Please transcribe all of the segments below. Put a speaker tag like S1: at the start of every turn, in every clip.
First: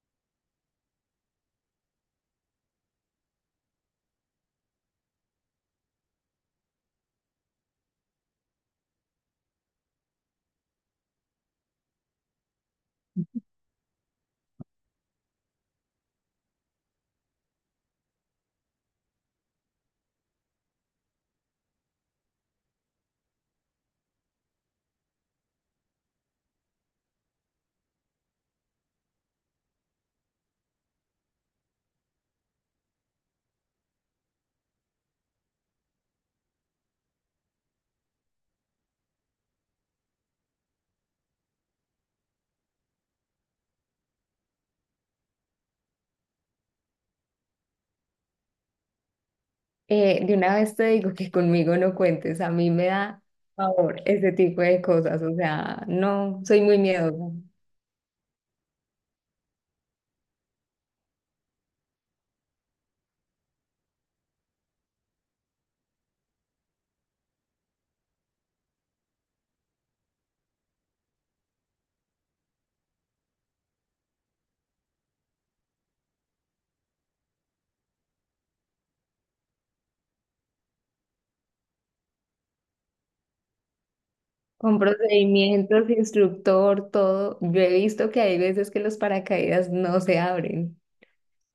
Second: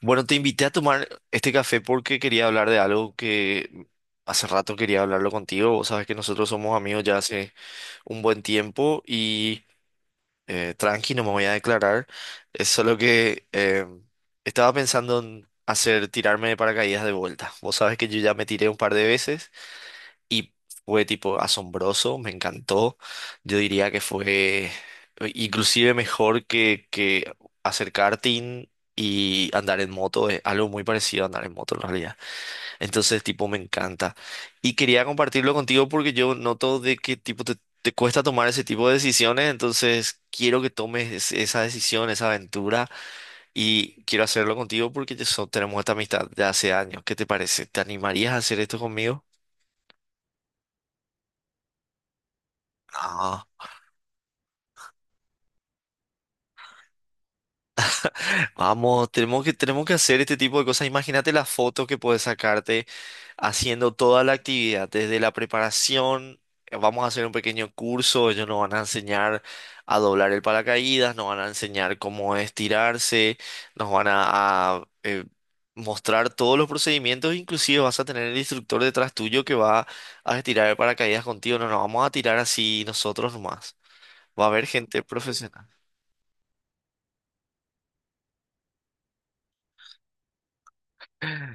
S1: Bueno, te invité a tomar este café porque quería hablar de algo que hace rato quería hablarlo contigo. Vos sabes que nosotros somos amigos ya hace un buen tiempo y tranqui, no me voy a declarar. Es solo que estaba pensando en hacer tirarme de paracaídas de vuelta. Vos sabes que yo ya me tiré un par de veces y fue tipo asombroso, me encantó. Yo diría que fue inclusive mejor que hacer karting y andar en moto. Es algo muy parecido a andar en moto en realidad. Entonces, tipo, me encanta. Y quería compartirlo contigo porque yo noto de que tipo te cuesta tomar ese tipo de decisiones. Entonces, quiero que tomes esa decisión, esa aventura. Y quiero hacerlo contigo porque ya tenemos esta amistad de hace años. ¿Qué te parece? ¿Te animarías a hacer esto conmigo?
S2: De una vez te digo que conmigo no cuentes, a mí me da favor ese tipo de cosas, o sea, no, soy muy miedosa.
S1: Vamos, tenemos que hacer este tipo de cosas. Imagínate las fotos que puedes sacarte haciendo toda la actividad, desde la preparación. Vamos a hacer un pequeño curso, ellos nos van a enseñar a doblar el paracaídas, nos van a enseñar cómo estirarse, nos van a mostrar todos los procedimientos, inclusive vas a tener el instructor detrás tuyo que va a estirar el paracaídas contigo. No nos vamos a tirar así nosotros nomás. Va a haber
S2: Con
S1: gente profesional.
S2: procedimientos, instructor, todo, yo he visto que hay veces que los paracaídas no se abren,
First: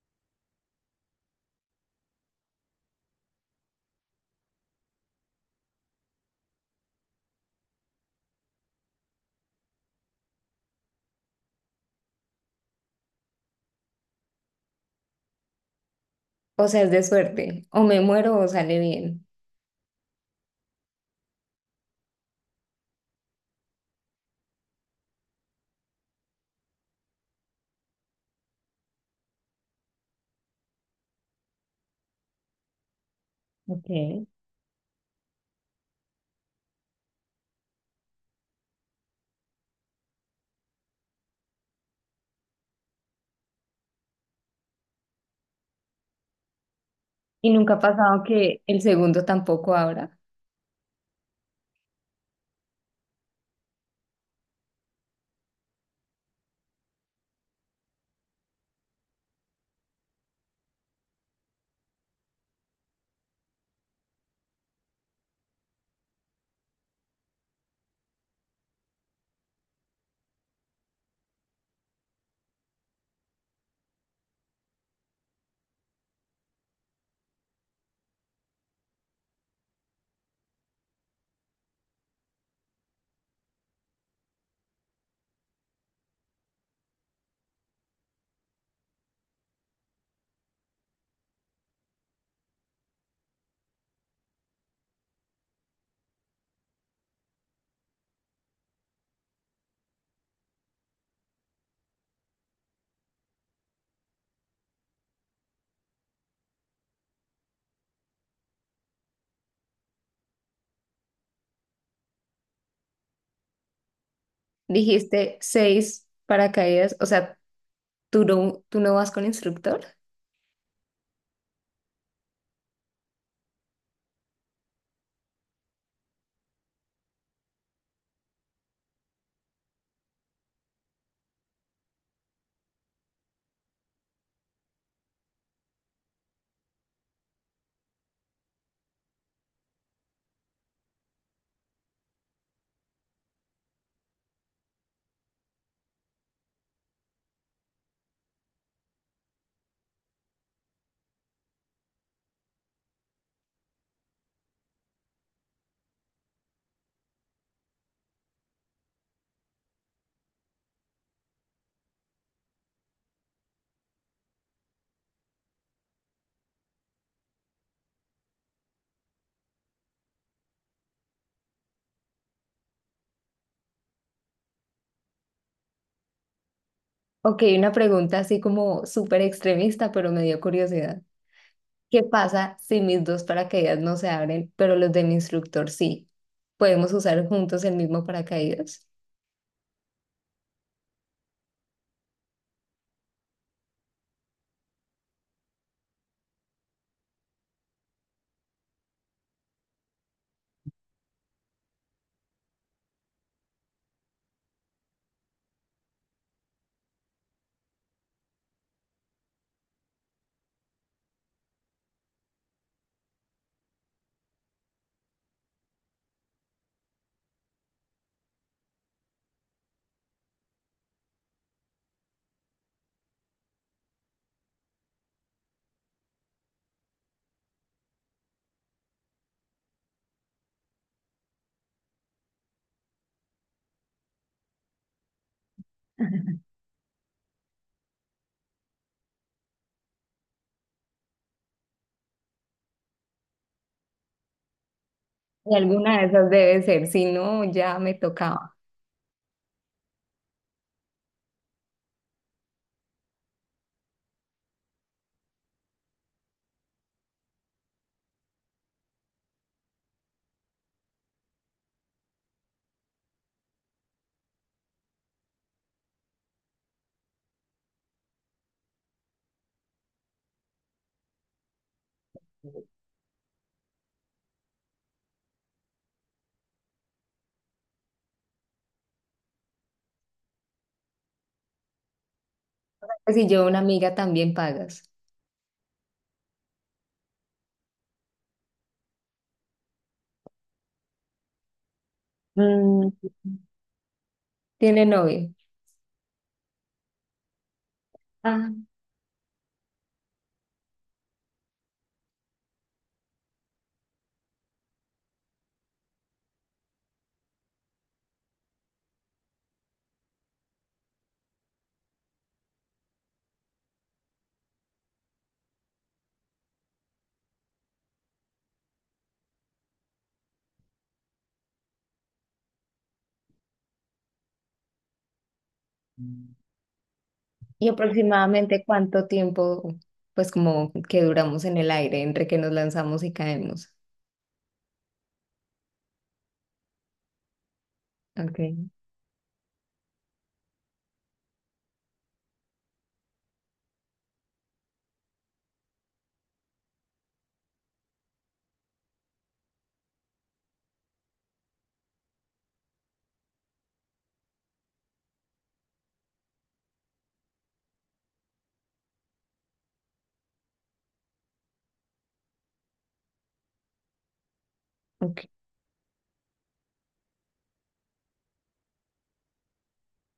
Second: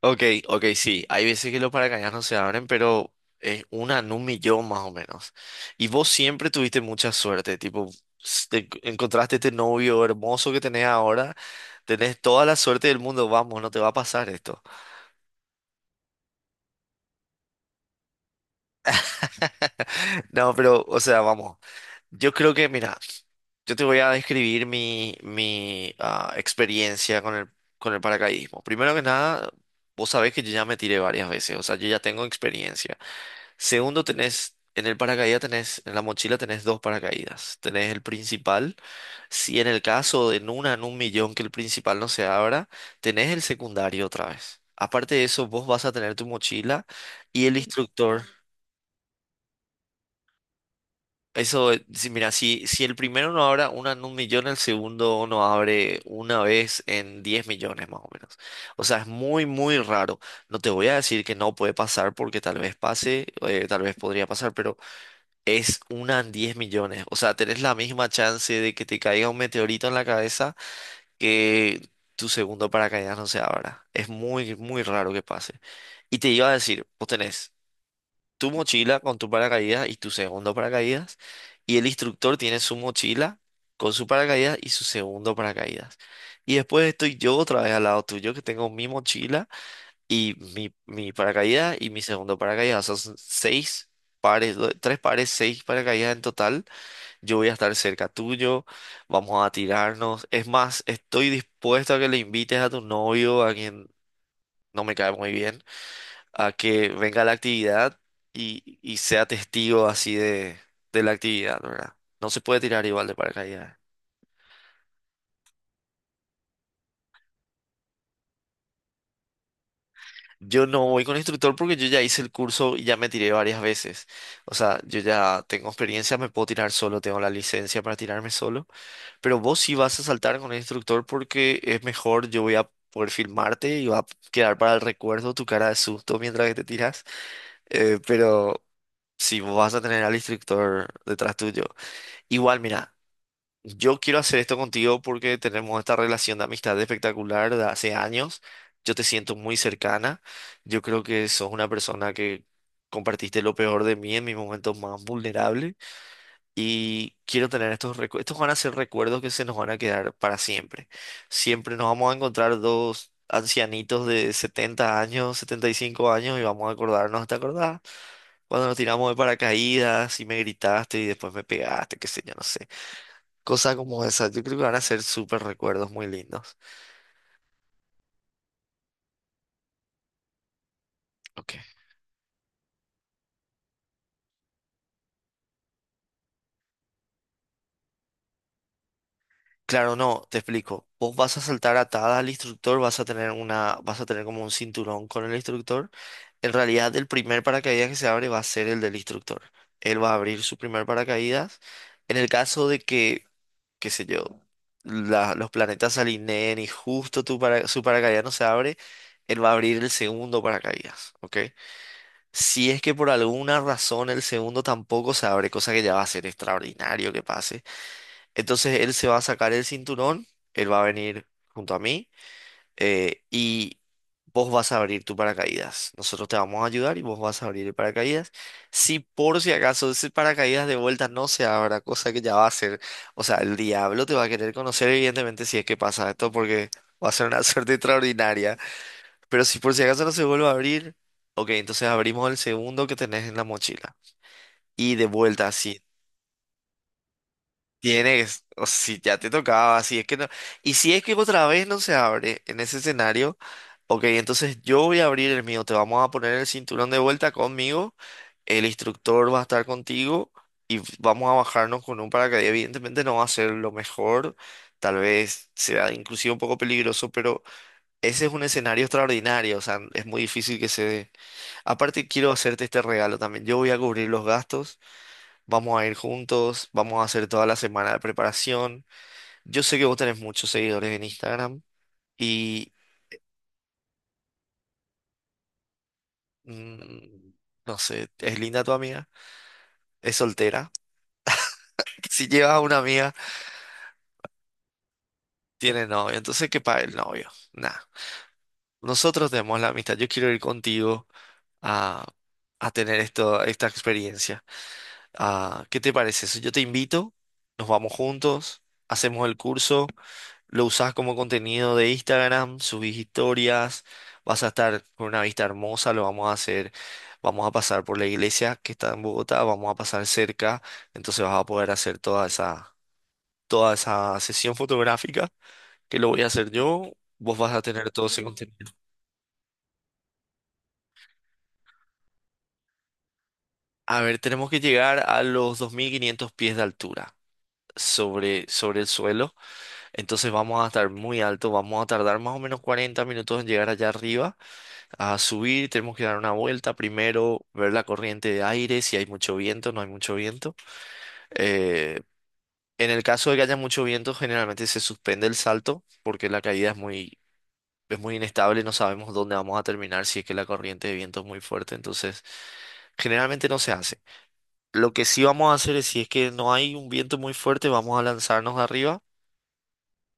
S1: Ok, ok, sí. Hay veces que los paracaídas no se abren, pero es una en un millón más o menos. Y vos siempre tuviste mucha suerte, tipo, encontraste este novio hermoso que tenés ahora, tenés toda la suerte del mundo, vamos, no te va a pasar esto.
S2: o sea, es de suerte, o me muero o sale bien.
S1: No, pero, o sea, vamos, yo creo que, mira, yo te voy a describir mi experiencia con el paracaidismo. Primero que nada, vos sabés que yo ya me tiré varias veces, o sea, yo ya tengo experiencia.
S2: Ok.
S1: Segundo, tenés en el paracaídas, tenés en la mochila, tenés dos paracaídas. Tenés el principal. Si en el caso de en una en un millón que el principal no se abra, tenés el secundario otra vez. Aparte de eso, vos vas a tener tu mochila y
S2: Y
S1: el
S2: nunca ha
S1: instructor.
S2: pasado que el segundo tampoco abra.
S1: Eso, si, mira, si el primero no abre una en un millón, el segundo no abre una vez en 10 millones más o menos. O sea, es muy, muy raro. No te voy a decir que no puede pasar porque tal vez pase, tal vez podría pasar, pero es una en 10 millones. O sea, tenés la misma chance de que te caiga un meteorito en la cabeza que tu segundo paracaídas no se abra. Es muy, muy raro que pase. Y te iba a decir, vos tenés tu mochila con tu paracaídas y tu segundo paracaídas, y el instructor tiene su mochila con su paracaídas y su segundo paracaídas. Y después estoy yo otra vez al lado tuyo, que tengo mi mochila y mi paracaídas y mi segundo paracaídas. O sea, son seis pares, tres pares, seis paracaídas en total. Yo voy a estar cerca tuyo, vamos a tirarnos. Es más, estoy dispuesto a que le invites a tu novio, a quien no me cae muy bien, a que venga a la actividad y sea testigo así de la actividad, ¿verdad? No se puede tirar igual de paracaídas.
S2: Dijiste 6 paracaídas, o sea, ¿tú no vas con instructor?
S1: Yo no voy con instructor porque yo ya hice el curso y ya me tiré varias veces. O sea, yo ya tengo experiencia, me puedo tirar solo, tengo la licencia para tirarme solo. Pero vos sí vas a saltar con el instructor porque es mejor, yo voy a poder filmarte y va a quedar para el recuerdo tu cara de susto mientras que te tiras. Pero sí, vos vas a tener al instructor detrás tuyo. Igual, mira, yo quiero hacer esto contigo porque tenemos esta relación de amistad espectacular de hace años. Yo te siento muy cercana. Yo creo que sos una persona que compartiste lo peor de mí en mis momentos más vulnerables. Y quiero tener estos recuerdos. Estos van a ser recuerdos que se nos van a quedar para siempre. Siempre nos vamos a encontrar dos ancianitos de 70 años, 75 años y vamos a acordarnos, ¿te acordás? Cuando nos tiramos de paracaídas y me gritaste y después me pegaste, qué sé yo, no sé. Cosas como esas, yo creo que van a ser súper recuerdos muy lindos.
S2: Ok, una pregunta así como súper extremista, pero me dio curiosidad.
S1: Ok.
S2: ¿Qué pasa si mis dos paracaídas no se abren, pero los de mi instructor sí? ¿Podemos usar juntos el mismo paracaídas?
S1: Claro, no, te explico. Vos vas a saltar atada al instructor, vas a tener como un cinturón con el instructor. En realidad, el primer paracaídas que se abre va a ser el del instructor. Él va a abrir su primer paracaídas. En el caso de que, qué sé yo, los planetas se alineen y justo su paracaídas no se abre, él va a abrir el segundo paracaídas, ¿ok? Si es que por alguna razón el segundo tampoco se abre, cosa que ya va a ser extraordinario que pase, entonces él se va a sacar el cinturón, él va a venir junto a mí y vos vas a abrir tu paracaídas. Nosotros te vamos a ayudar y vos vas a abrir el paracaídas. Si por si acaso ese paracaídas de vuelta no se abra, cosa que ya va a ser, o sea, el diablo te va a querer conocer evidentemente si es que pasa esto porque va a ser una suerte extraordinaria. Pero si por si acaso no se vuelve a abrir, ok, entonces abrimos el segundo que tenés en la mochila. Y de vuelta. Ujú.
S2: Y
S1: Si
S2: alguna de esas debe ser, si no, ya me
S1: tienes,
S2: tocaba.
S1: o si ya te tocaba, si es que no. Y si es que otra vez no se abre en ese escenario, ok, entonces yo voy a abrir el mío, te vamos a poner el cinturón de vuelta conmigo, el instructor va a estar contigo y vamos a bajarnos con un paracaídas. Evidentemente no va a ser lo mejor, tal vez sea inclusive un poco peligroso, pero ese es un escenario extraordinario, o sea, es muy difícil que se dé. Aparte quiero hacerte este regalo también, yo voy a cubrir los gastos. Vamos a ir juntos, vamos a hacer toda la semana de preparación. Yo sé que vos tenés muchos seguidores en Instagram y
S2: Pues si yo una amiga también pagas.
S1: mm, no sé, es linda tu amiga, es soltera. Si llevas a una
S2: Mm,
S1: amiga,
S2: ¿tiene novio?
S1: tiene novio, entonces que pague el novio. Nada.
S2: Ah,
S1: Nosotros tenemos la amistad. Yo quiero ir contigo a, a tener esta experiencia. Ah, ¿qué te parece eso? Yo te invito, nos vamos juntos, hacemos el curso. Lo usás como contenido de Instagram, subís historias, vas a estar con una vista hermosa, lo vamos a hacer, vamos a pasar por la iglesia que está en Bogotá, vamos a pasar cerca, entonces vas a poder hacer toda esa sesión fotográfica que lo voy a hacer yo, vos vas a
S2: ¿y
S1: tener todo ese
S2: aproximadamente
S1: contenido.
S2: cuánto tiempo, pues como que duramos en el aire entre que nos lanzamos y caemos?
S1: A ver, tenemos que llegar a los 2500 pies de altura. Sobre,
S2: Ok,
S1: sobre el suelo, entonces vamos a estar muy alto, vamos a tardar más o menos 40 minutos en llegar allá arriba. A subir, tenemos que dar una vuelta primero, ver la corriente de aire, si hay mucho viento, no hay mucho viento. Eh, en el caso de que haya mucho viento, generalmente se suspende el salto porque la caída es muy inestable, no sabemos dónde vamos a terminar si es que la corriente de viento es muy fuerte, entonces generalmente no se hace. Lo que
S2: ok,
S1: sí vamos a hacer es, si es que no hay un viento muy fuerte, vamos a lanzarnos de arriba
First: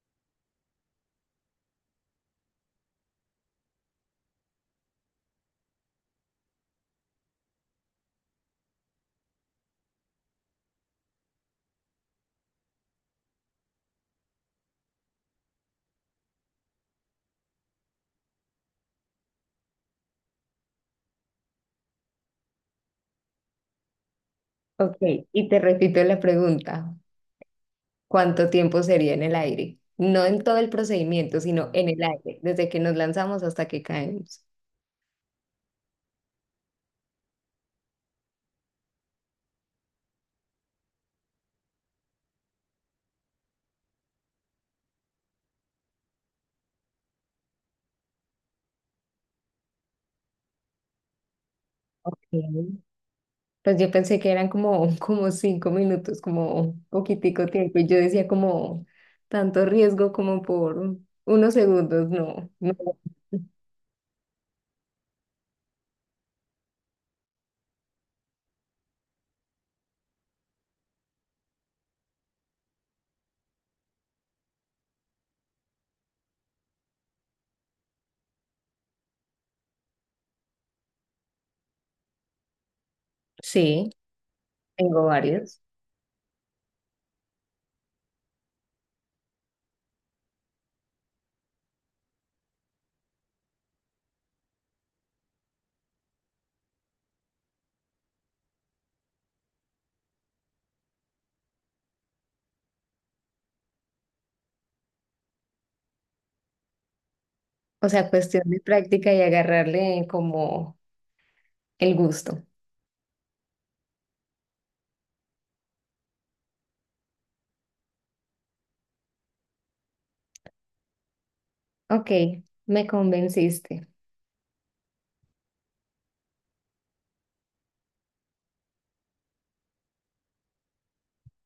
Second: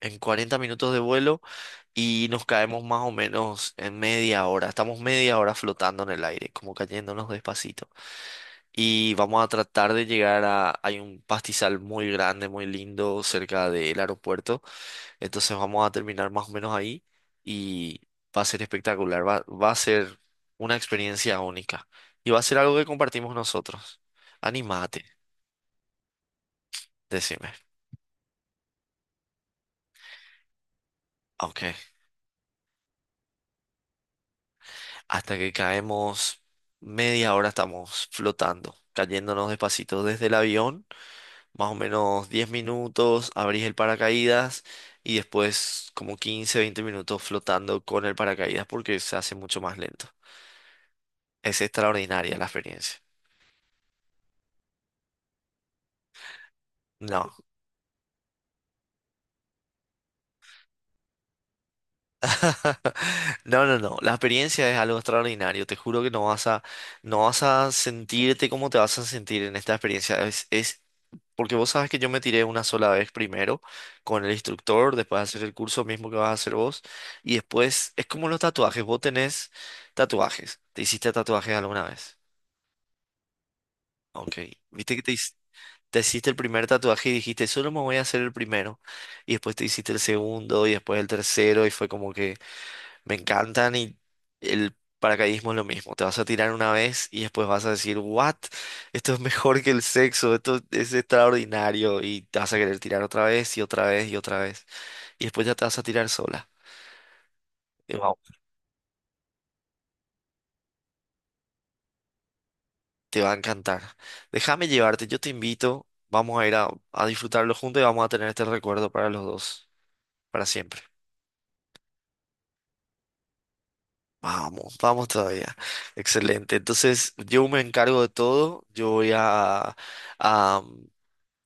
S1: en 40 minutos de vuelo y nos caemos más o menos en media hora. Estamos media hora flotando en el aire, como cayéndonos despacito. Y vamos a tratar de llegar a... Hay un pastizal muy grande, muy lindo cerca del aeropuerto. Entonces vamos a terminar más o menos ahí y va a ser espectacular. Va a ser una experiencia única. Y va a ser algo que compartimos nosotros.
S2: ok.
S1: Anímate,
S2: Y te repito la pregunta.
S1: decime.
S2: ¿Cuánto tiempo sería en el aire? No en todo el procedimiento, sino en
S1: Ok.
S2: el aire, desde que nos lanzamos hasta que caemos.
S1: Hasta que caemos, media hora estamos flotando, cayéndonos despacito desde el avión. Más o menos 10 minutos, abrís el paracaídas y después como 15 20 minutos flotando con el paracaídas porque se hace mucho más lento. Es extraordinaria la
S2: Ok.
S1: experiencia.
S2: Pues yo pensé que eran como, como 5 minutos, como un
S1: No,
S2: poquitico tiempo, y yo decía como tanto riesgo como por unos segundos, no, no.
S1: no, no, no. La experiencia es algo extraordinario. Te juro que no vas a sentirte como te vas a sentir en esta experiencia. Es porque vos sabes que yo me tiré una sola vez primero con el instructor, después hacer el curso mismo que vas a hacer vos y después es como los tatuajes. Vos tenés tatuajes. ¿Te hiciste tatuajes alguna vez?
S2: Sí,
S1: Ok, viste que
S2: tengo varios.
S1: te hiciste el primer tatuaje y dijiste, solo me voy a hacer el primero. Y después te hiciste el segundo y después el tercero y fue como que me encantan y el paracaidismo es lo mismo. Te vas a tirar una vez y después vas a decir, ¿what? Esto es mejor que el sexo, esto es extraordinario y te vas a querer tirar otra vez y otra vez y otra vez. Y después ya te vas a tirar sola.
S2: O
S1: Y
S2: sea,
S1: wao,
S2: cuestión de práctica y agarrarle como el gusto.
S1: te va a encantar. Déjame llevarte, yo te invito. Vamos a ir a disfrutarlo juntos y vamos a tener este recuerdo para los dos, para siempre.
S2: Ok, me convenciste.
S1: Vamos, vamos todavía. Excelente. Entonces, yo me encargo de todo. Yo voy a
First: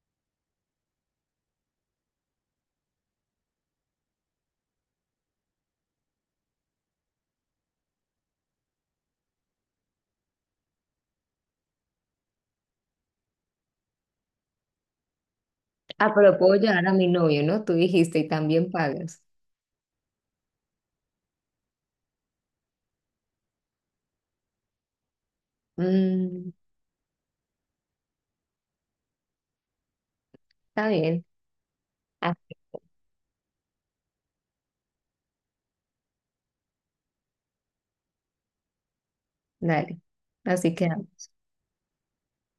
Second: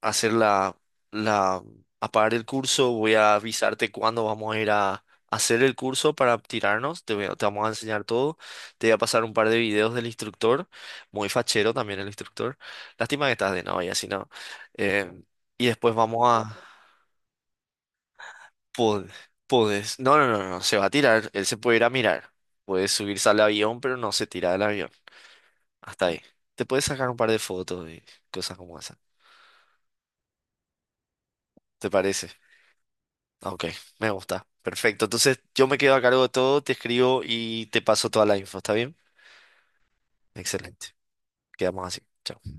S1: hacer la, la, a pagar el curso. Voy a avisarte cuándo vamos a ir a hacer el curso para tirarnos. Te vamos a enseñar todo. Te voy a pasar un par de videos del instructor. Muy fachero también el instructor. Lástima que estás de novia, si no. Eh, y después
S2: Ah,
S1: vamos
S2: pero puedo
S1: a...
S2: llevar a mi novio, ¿no? Tú dijiste y también
S1: pod-
S2: pagas.
S1: Podés. No, no, no, no. Se va a tirar. Él se puede ir a mirar. Puede subirse al avión, pero no se tira del avión. Hasta ahí.
S2: Mm,
S1: Te puedes sacar un par de fotos y cosas como esas.
S2: está bien.
S1: ¿Te parece?
S2: Ah,
S1: Ah, ok, me gusta. Perfecto. Entonces yo me quedo a cargo de todo, te escribo y te paso toda la info, ¿está bien?
S2: dale. Así
S1: Excelente.
S2: que.
S1: Quedamos así. Chao.